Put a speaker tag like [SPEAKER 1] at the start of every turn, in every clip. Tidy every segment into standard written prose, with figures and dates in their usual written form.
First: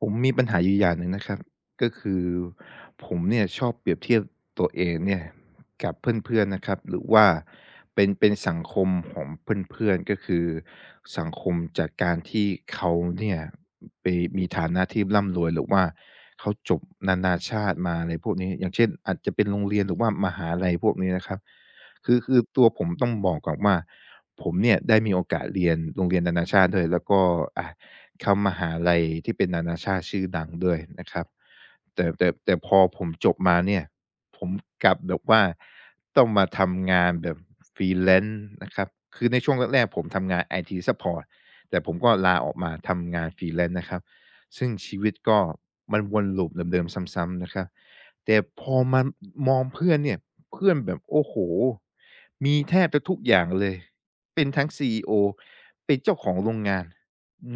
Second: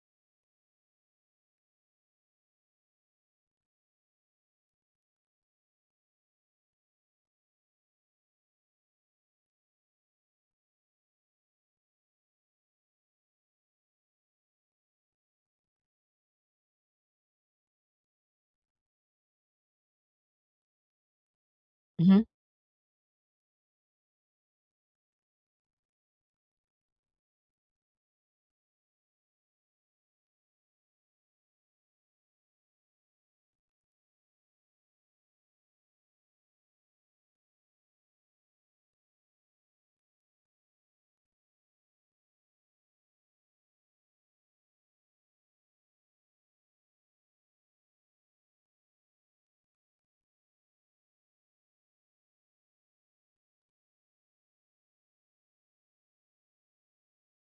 [SPEAKER 1] ผมมีปัญหาอยู่อย่างหนึ่งนะครับก็คือผมเนี่ยชอบเปรียบเทียบตัวเองเนี่ยกับเพื่อนๆนะครับหรือว่าเป็นสังคมของเพื่อนๆก็คือสังคมจากการที่เขาเนี่ยไปมีฐานะที่ร่ำรวยหรือว่าเขาจบนานาชาติมาอะไรพวกนี้อย่างเช่นอาจจะเป็นโรงเรียนหรือว่ามหาลัยพวกนี้นะครับ
[SPEAKER 2] อือ
[SPEAKER 1] คื
[SPEAKER 2] ฮึ
[SPEAKER 1] อคือตัวผมต้องบอกก่อนว่าผมเนี่ยได้มีโอกาสเรียนโรงเรียนนานาชาติด้วยแล้วก็อะ เข้ามหาลัยที่เป็นนานาชาติชื่อดังด้วยนะครับแต่พอผมจบมาเนี่ยผมกลับแบบว่าต้องมาทำงานแบบ freelanceนะครับคือในช่วงแรกๆผมทำงานไอทีซัปพอร์ตแต่ผมก็ลาออกมาทำงาน freelanceนะครับซึ่งชีวิตก็มันวนลูปเดิมๆซ้ำๆนะครับแต่พอมามองเพื่อนเนี่ยเพื่อนแบบโอ้โหมีแทบจะทุกอย่างเลยเป็นทั้งซีอีโอ เป็นเจ้าของโรงงาน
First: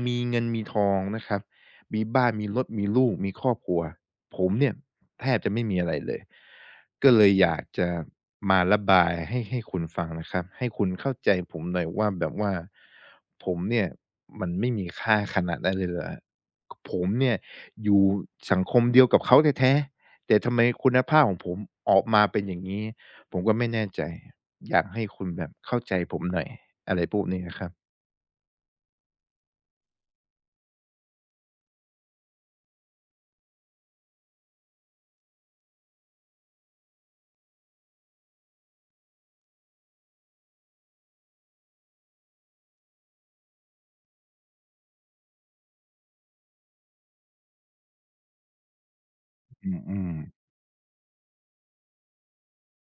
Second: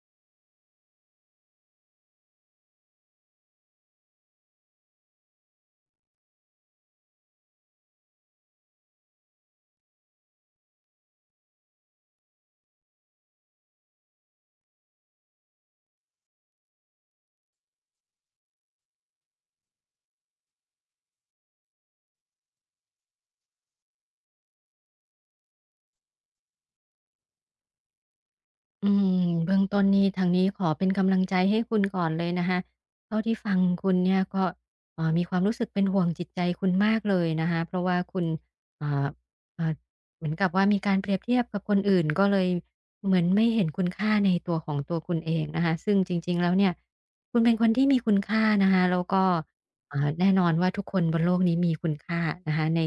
[SPEAKER 1] มีเงินมีทองนะครับมีบ้านมีรถมีลูกมีครอบครัวผมเนี่ยแทบจะไม่มีอะไรเลยก็เลยอยากจะมาระบายให้คุณฟังนะครับให้คุณเข้าใจผมหน่อยว่าแบบว่าผมเนี่ยมันไม่มีค่าขนาดนั้นเลยเหรอผมเนี่ยอยู่สังคมเดียวกับเขาแท้ๆแต่ทำไมคุณภาพของผมออกมาเป็นอย่างงี้ผมก็ไม่แน่ใจอยากให้คุณแบบเข้าใจผมหน่อยอะไรพวกนี้อะครับ
[SPEAKER 2] อืมเบื้องต้นนี่ทางนี้ขอเป็นกำลังใจให้คุณก่อนเลยนะคะเท่าที่ฟังคุณเนี่ยก็มีความรู้สึกเป็นห่วงจิตใจคุณมากเลยนะคะเพราะว่าคุณอ่าอ่าเหมือนกับว่ามีการเปรียบเทียบกับคนอื่นก็เลยเหมือนไม่เห็นคุณค่าในตัวของตัวคุณเองนะคะซึ่งจริงๆแล้วเนี่ยคุณเป็นคนที่มีคุณค่านะคะแล้วก็
[SPEAKER 1] อืม
[SPEAKER 2] แน่นอนว่าทุกคนบนโลกนี้มีคุณค่านะคะใน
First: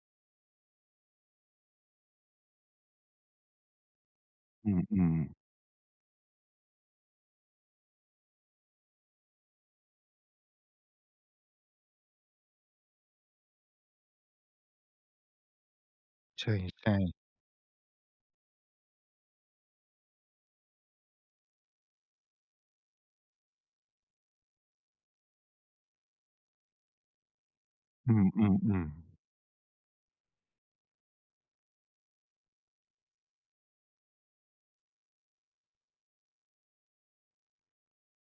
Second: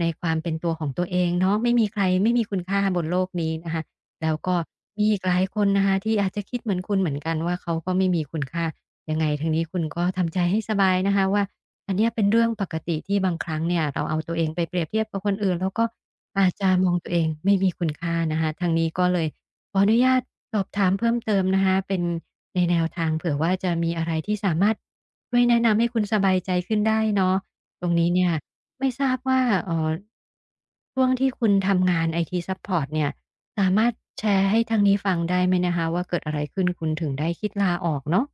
[SPEAKER 2] ความเป็นตัวของตัวเองเนาะไม่มีใครไม่มีคุณค่าบนโลกนี้นะคะ แล้วก็
[SPEAKER 1] ๆอื
[SPEAKER 2] มี
[SPEAKER 1] ม
[SPEAKER 2] อีกหลาย
[SPEAKER 1] ๆ
[SPEAKER 2] คนนะคะที่อาจจะคิดเหมือนคุณเหมือนกันว่าเขาก็ไม่มีคุณค่ายังไงทางนี้คุณก็ทำใจให้สบายนะคะว่าอันเนี้ยเป็นเรื่องปกติที่บางครั้งเนี่ยเราเอาตัวเองไปเปรียบเทียบกับคนอื่นแล้วก็
[SPEAKER 1] ใ
[SPEAKER 2] อาจจะมอ
[SPEAKER 1] ช่
[SPEAKER 2] งตัวเองไม่มีคุณค่านะคะทางนี้ก็เลยขออนุญาตสอบถามเพิ่มเติมนะคะเป็นในแนวทางเผื่อว่าจะมีอะไรที่สามารถช่วยแนะนำให้คุณสบายใจขึ้นได้เนาะตรง
[SPEAKER 1] ๆ
[SPEAKER 2] นี้
[SPEAKER 1] อื
[SPEAKER 2] เนี่ย
[SPEAKER 1] ม
[SPEAKER 2] ไม่
[SPEAKER 1] ๆๆ
[SPEAKER 2] ทราบว่าช่วงที่คุณทำงานไอทีซัปพอร์ตเนี่ย สามารถแชร์ให้ทางนี้ฟังได้ไหมนะคะว่าเกิดอะไรขึ้นคุณถึงได้คิดลาออกเนาะ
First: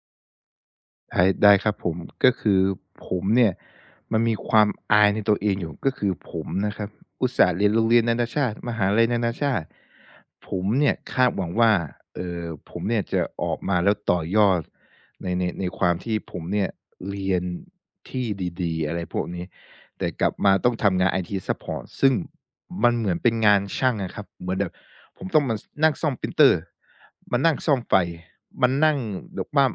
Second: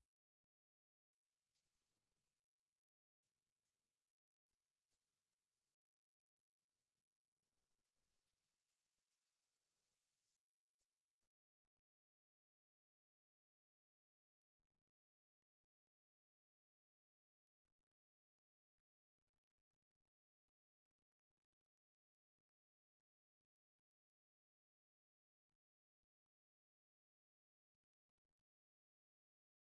[SPEAKER 1] ได้ได้ครับผมก็คือผมเนี่ยมันมีความอายในตัวเองอยู่ก็คือผมนะครับอุตส่าห์เรียนโรงเรียนนานาชาติมหาลัยนานาชาติผมเนี่ยคาดหวังว่าเอ่อผมเนี่ยจะออกมาแล้วต่อยอดในความที่ผมเนี่ยเรียนที่ดีๆอะไรพวกนี้แต่กลับมาต้องทำงานไอทีซัปพอร์ตซึ่งมันเหมือนเป็นงานช่างอะครับเหมือนแบบผมต้องมาสนั่งซ่อมพรินเตอร์มานั่งซ่อมไฟมานั่งแบบว่า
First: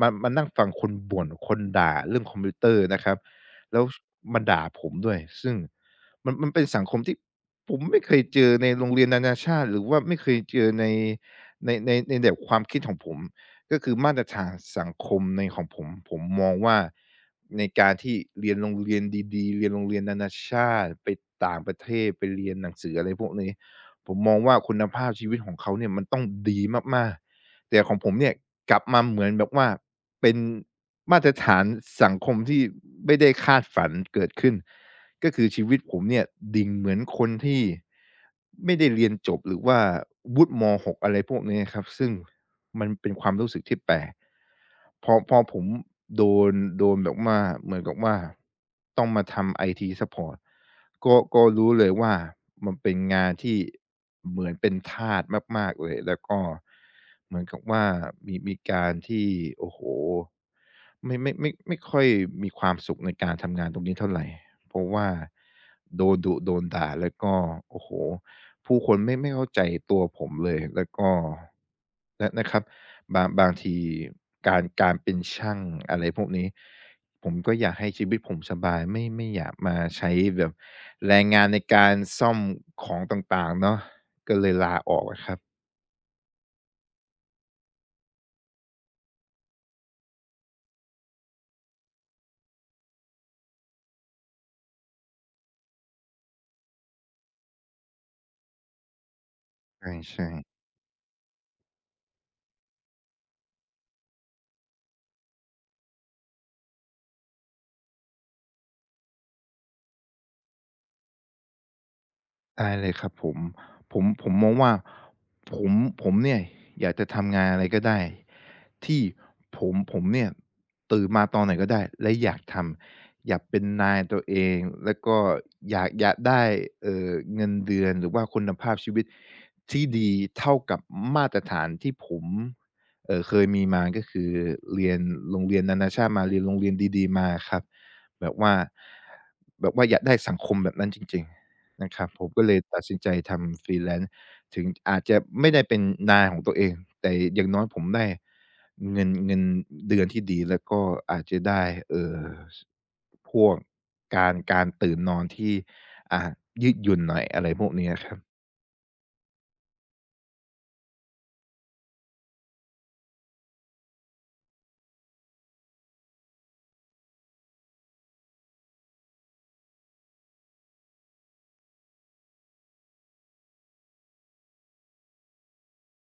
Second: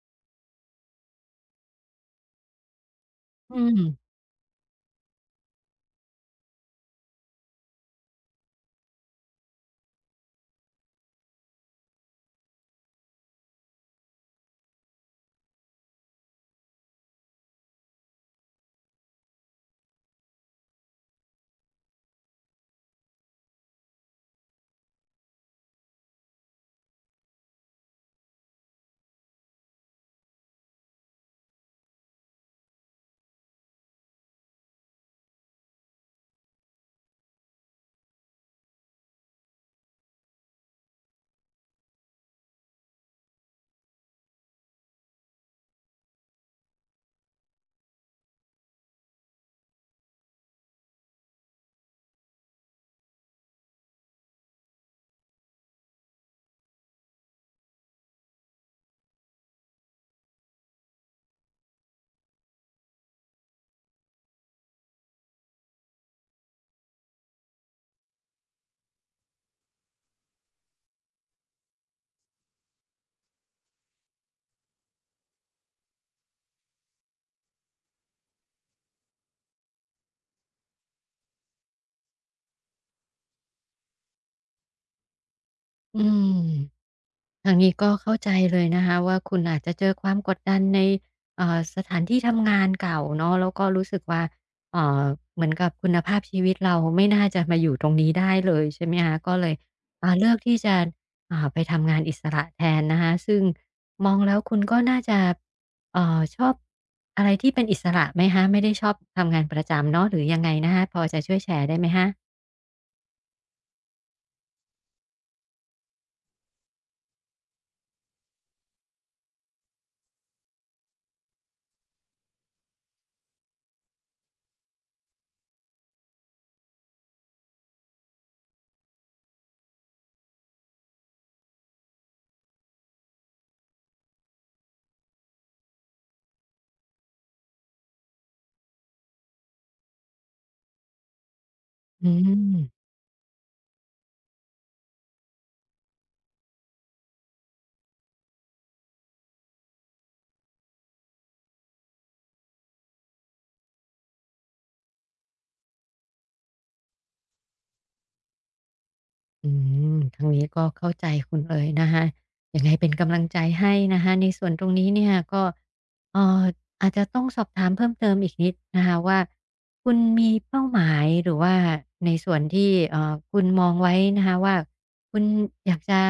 [SPEAKER 1] มานั่งฟังคนบ่นคนด่าเรื่องคอมพิวเตอร์นะครับ
[SPEAKER 2] อืม
[SPEAKER 1] แล้วมาด่าผมด้วยซึ่งมันเป็นสังคมที่ผมไม่เคยเจอในโรงเรียนนานาชาติหรือว่าไม่เคยเจอในในแบบความคิดของผมก็คือมาตรฐานสังคมในของผมมองว่าในการที่เรียนโรงเรียนดีๆเรียนโรงเรียนนานาชาติไปต่างประเทศไปเรียนหนังสืออะไรพวกนี้ผมมองว่าคุณภาพชีวิตของเขาเนี่ยมันต้องดีมากๆ แต่ของผมเนี่ยกลับมาเหมือนแบบว่าเป็นมาตรฐานสังคมที่ไม่ได้คาดฝันเกิดขึ้นก็คือชีวิตผมเนี่ยดิ่งเหมือนคนที่ไม่ได้เรียนจบหรือว่าวุฒิม6อะไรพวกนี้ครับซึ่งมันเป็นความรู้สึกที่แปลกพอผมโดนโดนแบบว่าเหมือนกับว่าต้องมาทำไอทีซัปพอร์ต ก็รู้เลยว่ามันเป็นงานที่เหมือนเป็นทาสมากๆเลยแล้วก็เหมือนกับว่ามีการที่โอ้โฮไม่ค่อยมีความสุขในการทำงานตรงนี้เท่าไรเพราะว่าโดนดุโดนด่าแล้วก็โอ้โฮ ผู้คนไม่เข้าใจตัวผมเลยแล้วก็นะครับบางทีการเป็นช่างอะไรพวกนี้ผมก็อยากให้ชีวิตผมสบายไม่อยากมาใช้แบบแรงงานในการซ่อมของต่างๆเนาะก็เลยลาออกอะครับ
[SPEAKER 2] อืม ทางนี้ก็เข้าใจเลยนะคะว่าคุณอาจจะเจอความกดดันในสถานที่ทำงานเก่าเนาะแล้วก็รู้สึกว่าเอ่อเหมือนกับคุณภาพชีวิตเราไม่น่าจะมาอยู่ตรงนี้ได้เลยใช่ไหมคะก็เลย
[SPEAKER 1] ใช่ใช่
[SPEAKER 2] เลือกที่จะไปทำงานอิสระแทนนะคะซึ่งมองแล้วคุณก็น่าจะชอบอะไรที่เป็นอิสระไหมคะไม่ได้ชอบทำงานประจำเนาะหรือยังไงนะคะพอจะช่วยแชร์ได้ไหมคะ
[SPEAKER 1] ได้เลยครับผมผมมองว่าผมผมเนี่ยอยากจะทำงานอะไรก็ได้ที่ผมเนี่ยตื่นมาตอนไหนก็ได้และอยากทำอยากเป็นนายตัวเองแล้วก็อยากได้เอ่อเงินเดือนหรือว่าคุณภาพชีวิตที่ดีเท่ากับมาตรฐานที่ผมเคยมีมาก็คือเรียนโรงเรียนนานาชาติมาเรียนโรงเรียนดีๆมาอะครับแบบว่าแบบว่าอยากได้สังคมแบบนั้นจริงๆ นะครั
[SPEAKER 2] อื
[SPEAKER 1] บผมก็เลยตั
[SPEAKER 2] ม
[SPEAKER 1] ดสินใจทำ Freelance ถึงอาจจะไม่ได้เป็นนายของตัวเองแต่อย่างน้อยผมได้เงินเดือนที่ดีแล้วก็อาจจะได้เอ่อสพวกการตื่นนอนที่อ่ายืดหยุ่นหน่อยอะไรพวกเนี้ยครับ
[SPEAKER 2] อืมทางนี้ก็เข้าใจคุณเลยนะคะยังไงเป็นกำลังใจให้นะคะในส่วนตรงนี้เนี่ยก็เอ่ออาจจะต้องสอบถามเพิ่มเติมอีกนิดนะคะว่าคุณมีเป้าหมายหรือว่าในส่วนที่คุณมองไว้นะคะว่าคุณอยากจะ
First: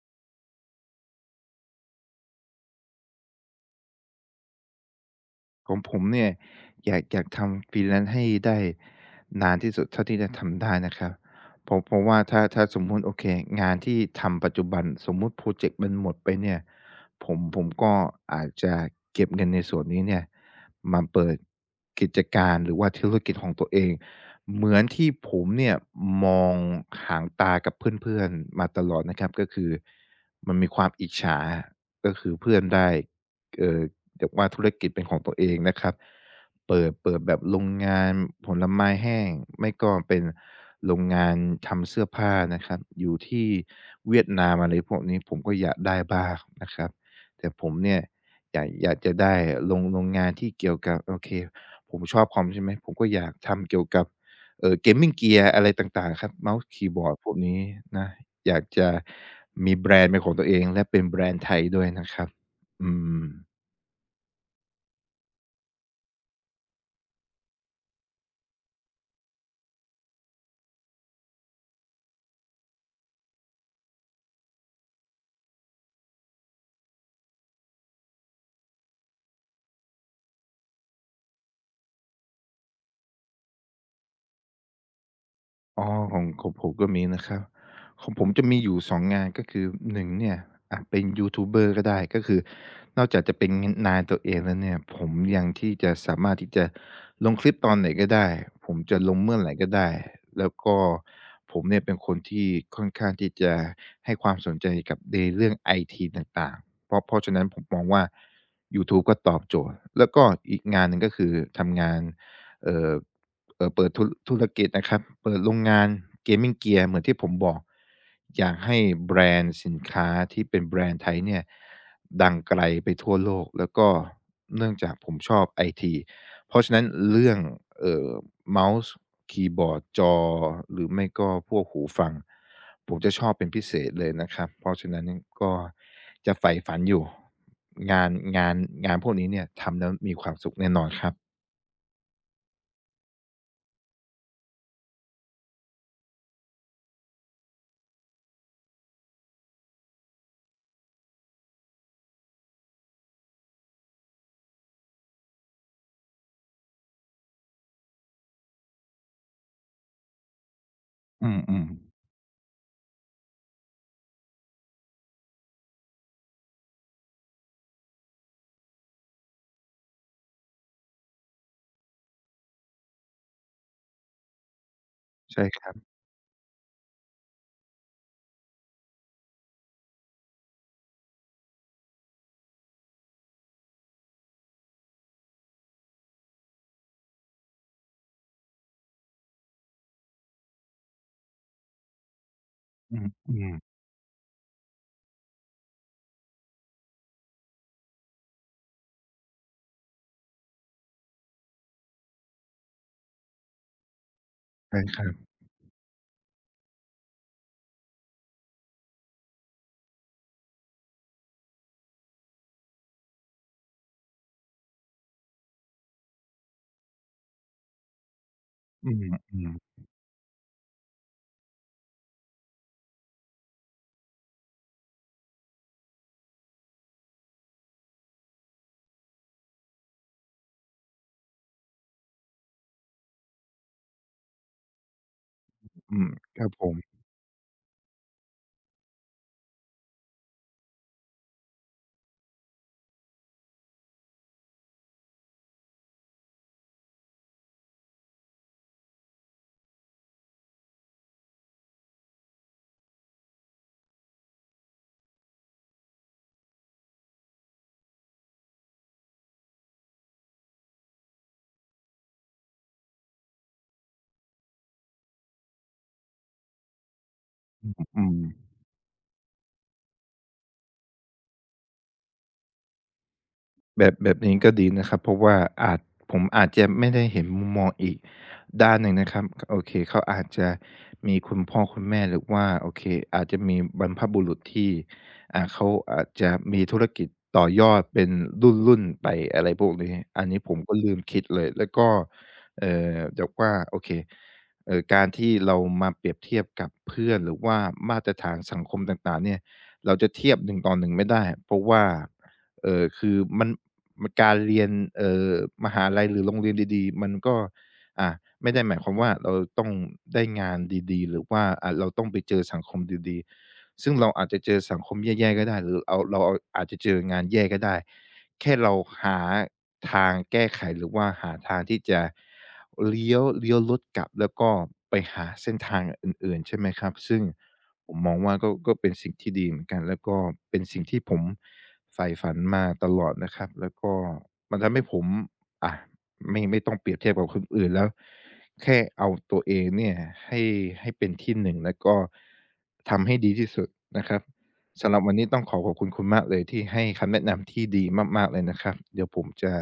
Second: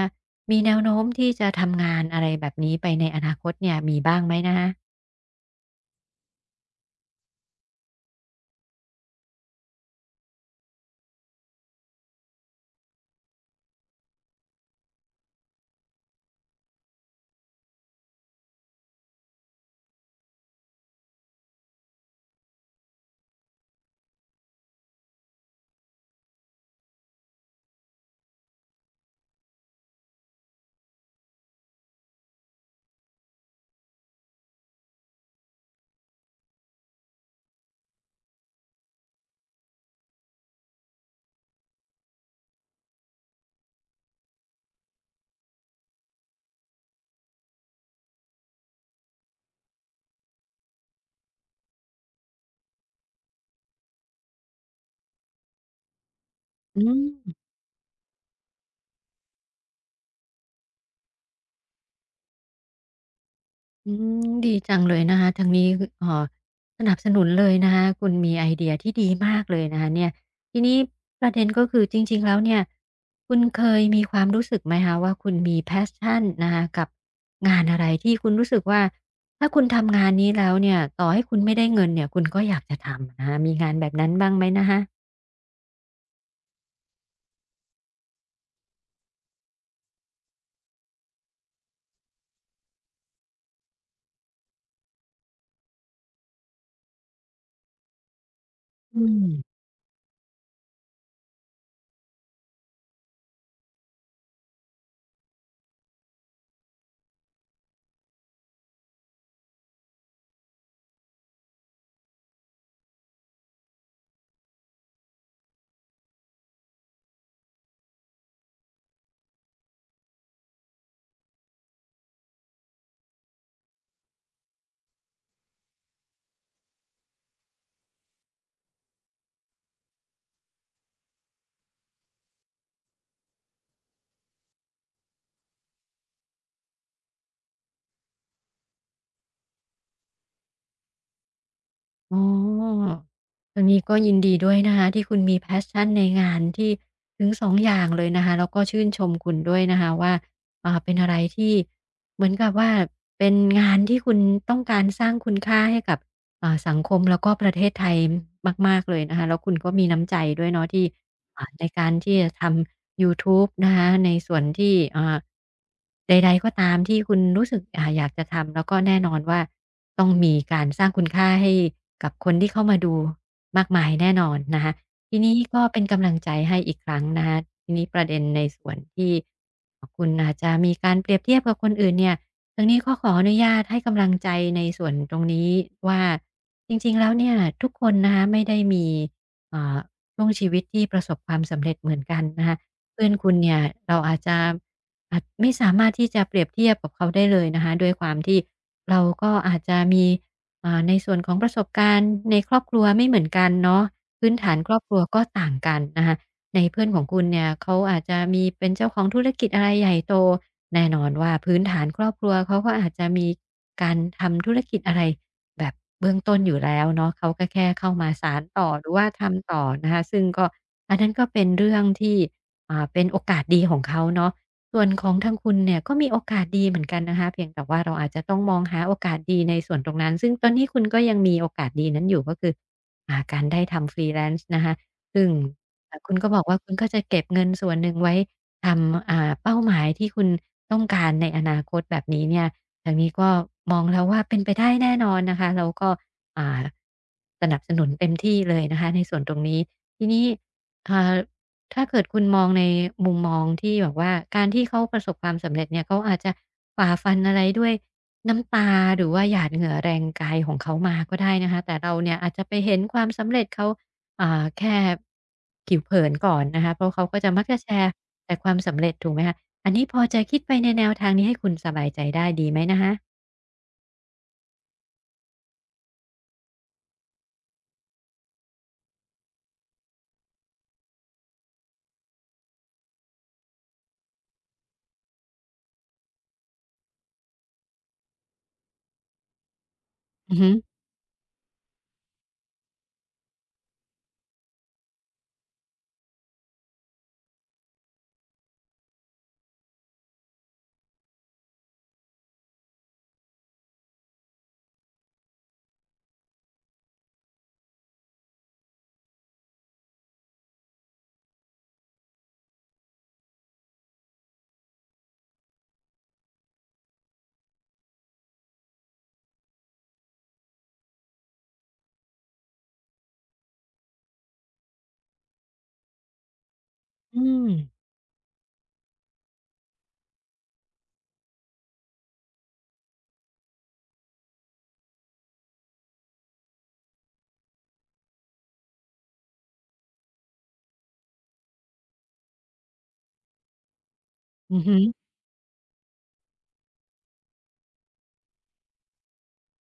[SPEAKER 2] มีแนวโน้มที่จะทำงานอะไรแบบนี้ไปในอนาคตเนี่ยมีบ้างไหมนะคะ
[SPEAKER 1] ของผมเนี่ยอยากทำ freelance ให้ได้นานที่สุดเท่าที่จะทำได้นะครับเพราะว่าถ้าสมมุติโอเคงานที่ทำปัจจุบันสมมุติพรอเจกต์มันหมดไปเนี่ยผมก็อาจจะเก็บเงินในส่วนนี้เนี่ยมาเปิดกิจการหรือว่าธุรกิจของตัวเองเหมือนที่ผมเนี่ยมองหางตากับเพื่อนๆมาตลอดนะครับก็คือมันมีความอิจฉาก็คือเพื่อนได้เอ่อ แต่ว่าธุรกิจเป็นของตัวเองนะครับ เปิดแบบโรงงานผลไม้แห้งไม่ก็เป็นโรงงานทำเสื้อผ้านะครับ อยู่ที่เวียดนามอะไรพวกนี้ผมก็อยากได้บ้างนะครับ แต่ผมเนี่ยอยากจะได้โรงงานที่เกี่ยวกับโอเคผมชอบคอมใช่ไหมผมก็อยากทำเกี่ยวกับGaming Gear อะไรต่างๆครับเมาส์
[SPEAKER 2] อื
[SPEAKER 1] คีย์บอร์ดพวก
[SPEAKER 2] ม
[SPEAKER 1] นี้นะอยากจะมีแบรนด์เป็นของตัวเองและเป็นแบรนด์ไทยด้วยนะครับอืม
[SPEAKER 2] อืมดีจังเลยนะคะทางนี้คอสนับสนุนเลยนะคะคุณมีไอเดียที่ดีมากเลยนะคะเนี่ยทีนี้ประเด็นก็คือจริงๆแล้วเนี่ยคุณเคยมีความรู้สึกไหมคะว่าคุณมี passion นะคะกับงานอะไรที่คุณรู้สึกว่าถ้าคุณทำงานนี้แล้วเนี่ยต่อให้คุณไม่ได้เงินเนี่ยคุณก็อยากจะทำนะคะมีงานแบบนั้นบ้างไหมนะคะ
[SPEAKER 1] อ๋อของผมก็มีนะครับของผมจะมีอยู่สองงานก็คือหนึ่งเนี่ยเป็นยูทูบเบอร์ก็ได้ก็คือนอกจากจะเป็นนายตัวเองแล้วเนี่ยผมยังที่จะสามารถที่จะลงคลิปตอนไหนก็ได้ผมจะ
[SPEAKER 2] อื
[SPEAKER 1] ลงเมื่อไห
[SPEAKER 2] ม
[SPEAKER 1] ร่ก็ได้แล้วก็ผมเนี่ยเป็นคนที่ค่อนข้างที่จะให้ความสนใจกับในเรื่องไอทีต่างๆเพราะฉะนั้นผมมองว่ายูทูบก็ตอบโจทย์แล้วก็อีกงานหนึ่งก็คือทำงาน เอ่อเปิดธุรกิจนะครับเปิดโรงงาน Gaming Gear เกียร์เหมือนที่ผมบอก อยากให้แบรนด์สินค้าที่เป็นแบรนด์ไทยเนี่ยดังไกลไปทั่วโลก แล้วก็เนื่องจากผมชอบไอทีเพราะฉะนั้นเรื่องเอ่อเมาส์คีย์บอร์ดจอหรือไม่ก็พวกหูฟังผมจะชอบเป็นพิเศษเลยนะครับ เพราะฉะนั้นก็จะใฝ่ฝันอยู่งานงานงานพวกนี้เนี่ยทำแล้วมีความสุขแน่นอนครับ
[SPEAKER 2] อ๋อตางนี้ก็ยินดีด้วยนะคะที่คุณมี a พ s ชันในงานที่ถึงสองอย่างเลยนะคะแล้วก็ชื่นชมคุณด้วยนะคะว่าเป็นอะไรที่เหมือนกับว่าเป็นงานที่คุณต้องการสร้างคุณค่าให้กับ สังคมแล้วก็ประเทศไทยมากๆเลยนะคะแล้วคุณก็มีน้ำใจด้วยเนาะที่
[SPEAKER 1] อื
[SPEAKER 2] ใน
[SPEAKER 1] ม
[SPEAKER 2] การ
[SPEAKER 1] ๆ
[SPEAKER 2] ที่จะทำยูทูบนะคะในส่วนที่ใดๆก็ตามที่คุณรู้สึกอยากจะทำแล้วก็แน่นอนว่าต้องมีการสร้างคุณค่าให้กับคนที่เข้ามาดูมากมายแน่นอนนะคะทีนี้
[SPEAKER 1] ใช่ค
[SPEAKER 2] ก็
[SPEAKER 1] รั
[SPEAKER 2] เป็น
[SPEAKER 1] บ
[SPEAKER 2] กำลังใจให้อีกครั้งนะคะทีนี้ประเด็นในส่วนที่อคุณอาจจะมีการเปรียบเทียบกับคนอื่นเนี่ย ทางนี้ก็ขออนุญาตให้กำลังใจในส่วนตรงนี้ว่าจริงๆแล้วเนี่ยทุกคนนะคะไม่ได้มีเอ่อช่วงชีวิตที่ประสบความสำเร็จเหมือนกันนะคะ
[SPEAKER 1] อื
[SPEAKER 2] เพื่
[SPEAKER 1] ม
[SPEAKER 2] อนคุ
[SPEAKER 1] อื
[SPEAKER 2] ณ
[SPEAKER 1] ม
[SPEAKER 2] เนี่ยเราอาจจะอาจไม่สามารถที่จะเปรียบเทียบกับเขาได้เลยนะคะด้วยความที่เราก็อาจจะมีในส่วนของประสบการณ์ในครอบครัวไม่เหมือนกันเนาะพื้นฐานครอ
[SPEAKER 1] ใช่
[SPEAKER 2] บครั
[SPEAKER 1] ค
[SPEAKER 2] ว
[SPEAKER 1] รับ
[SPEAKER 2] ก็ต่างกันนะคะ ในเพื่อนของคุณเนี่ยเขาอาจจะมีเป็นเจ้าของธุรกิจอะไรใหญ่โตแน่นอนว่าพื้นฐานครอบครัวเขาก็อาจจะมีการทำธุรกิจอะไรแบบเบื้องต้นอยู่แล้วเนาะเขาก็แค่เข้ามาสานต่อหรื
[SPEAKER 1] อื
[SPEAKER 2] อ
[SPEAKER 1] ม
[SPEAKER 2] ว่า
[SPEAKER 1] อืม
[SPEAKER 2] ทำต่อนะคะซึ่งก็อันนั้นก็เป็นเรื่องที่เป็นโอกาสดีของเขาเนาะส่วนของทางคุณเนี่ยก็มีโอกาสดีเหมือนกันนะคะเพียงแต่ว่าเราอาจจะต้องมองหาโอกาสดีในส่วนตรงนั้นซึ่งตอนนี้คุณก็ยังมีโอกาสดีนั้นอยู่ก็คืออาการได้ทำฟรีแลนซ์นะคะซึ่ง คะ
[SPEAKER 1] อืม
[SPEAKER 2] คุณก็บ
[SPEAKER 1] ค
[SPEAKER 2] อก
[SPEAKER 1] รับ
[SPEAKER 2] ว่า
[SPEAKER 1] ผ
[SPEAKER 2] คุณ
[SPEAKER 1] ม
[SPEAKER 2] ก็จะเก็บเงินส่วนหนึ่งไว้ทำเป้าหมายที่คุณต้องการในอนาคตแบบนี้เนี่ยทางนี้ก็มองแล้วว่าเป็นไปได้แน่นอนนะคะแล้วก็อ่าสนับสนุนเต็มที่เลยนะคะในส่วนตรงนี้ทีนี้อ่าถ้าเกิดคุณมองในมุมมองที่แบบว่าการที่เขาประสบความสำเร็จเนี่ยเขาอาจจะฝ่าฟันอะไรด้วยน้ำตาหรือว่าหยาดเหงื่อแรงกายของเขามาก็ได้นะคะแต่เราเนี่ยอาจจะไปเห็นความสำเร็จเขา อ่าแค่ผิวเผินก่อนนะคะเพราะเขาก็จะมักจะแชร์
[SPEAKER 1] อืม
[SPEAKER 2] แต่ความสำเร็จถูกไหมคะอันนี้พอจะคิดไปในแนวทางนี้ให้คุณสบายใจได้ดีไหมนะคะ
[SPEAKER 1] แบบนี้ก็ดีนะครับเพราะว่าอาจผมอาจจะไม่ได้เห็นมุมมองอีกด้านหนึ่งนะครับโอเคเขาอาจจะมีคุณพ่อคุณแม่หรือว่าโอเคอาจจะมีบรรพบุรุษที่เขาอาจจะมีธุรกิจต่อยอดเป็นรุ่นๆไปอะไรพวกนี้อัน
[SPEAKER 2] อือ
[SPEAKER 1] นี้
[SPEAKER 2] ฮึ
[SPEAKER 1] ผมก็ลืมคิดเลยแล้วก็แบบว่าโอเคการที่เรามาเปรียบเทียบกับเพื่อนหรือว่ามาตรฐานสังคมต่างๆเนี่ยเราจะเทียบหนึ่งต่อหนึ่งไม่ได้เพราะว่าคือมัน การเรียนเอ่อมหาลัยหรือโรงเรียนดีๆมันก็อ่าไม่ได้หมายความว่าเราต้องได้งานดีๆหรือว่าเราต้องไปเจอสังคมดีๆซึ่งเราอาจจะเจอสังคมแย่ๆก็ได้หรือเอาเราเอาอาจจะเจองานแย่ก็ได้แค่เราหาทางแก้ไขหรือว่าหาทางที่จะเลี้ยวรถกลับแล้วก็ไปหาเส้นทางอื่นๆใช่ไหมครับ
[SPEAKER 2] อื
[SPEAKER 1] ซึ่ง
[SPEAKER 2] ม
[SPEAKER 1] ผมมองว่าก็เป็นสิ่งที่ดีเหมือนกันแล้วก็เป็นสิ่งที่ผมใฝ่ฝันมาตลอดนะครับแล้วก็มันทำให้ผมอะไม่ต้องเปรียบเทียบกับคนอื่นแล้วแค่เอาตัวเองเนี่ยให้ให้เป็นที่หนึ่งแล้วก็ทำให้ดีที่สุดนะครับ
[SPEAKER 2] อือฮึ
[SPEAKER 1] สำหรับวันนี้ต้องขอขอบคุณคุณมากเลยที่ให้คำแนะนำที่ดีมากๆเลยนะครับเดี๋ยวผมจะ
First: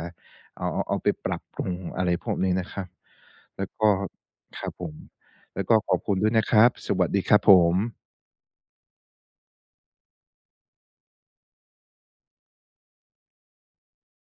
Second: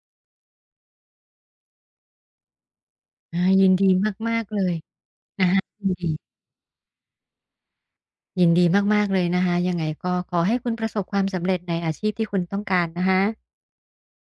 [SPEAKER 1] เอาไปปรับปรุงอะไรพวกนี้นะครับ
[SPEAKER 2] อา
[SPEAKER 1] แล้
[SPEAKER 2] ยิ
[SPEAKER 1] ว
[SPEAKER 2] น
[SPEAKER 1] ก็
[SPEAKER 2] ดีมากๆเล
[SPEAKER 1] ครับ
[SPEAKER 2] ย
[SPEAKER 1] ผม
[SPEAKER 2] นะคะ
[SPEAKER 1] แล้วก็
[SPEAKER 2] ยิ
[SPEAKER 1] ข
[SPEAKER 2] น
[SPEAKER 1] อบ
[SPEAKER 2] ดี
[SPEAKER 1] คุณด้วยนะครับสวัสดีครับผม
[SPEAKER 2] ยินดีมากๆเลยนะคะยังไงก็ขอให้คุณประสบความสำเร็จในอาชีพที่คุณต้องการนะคะ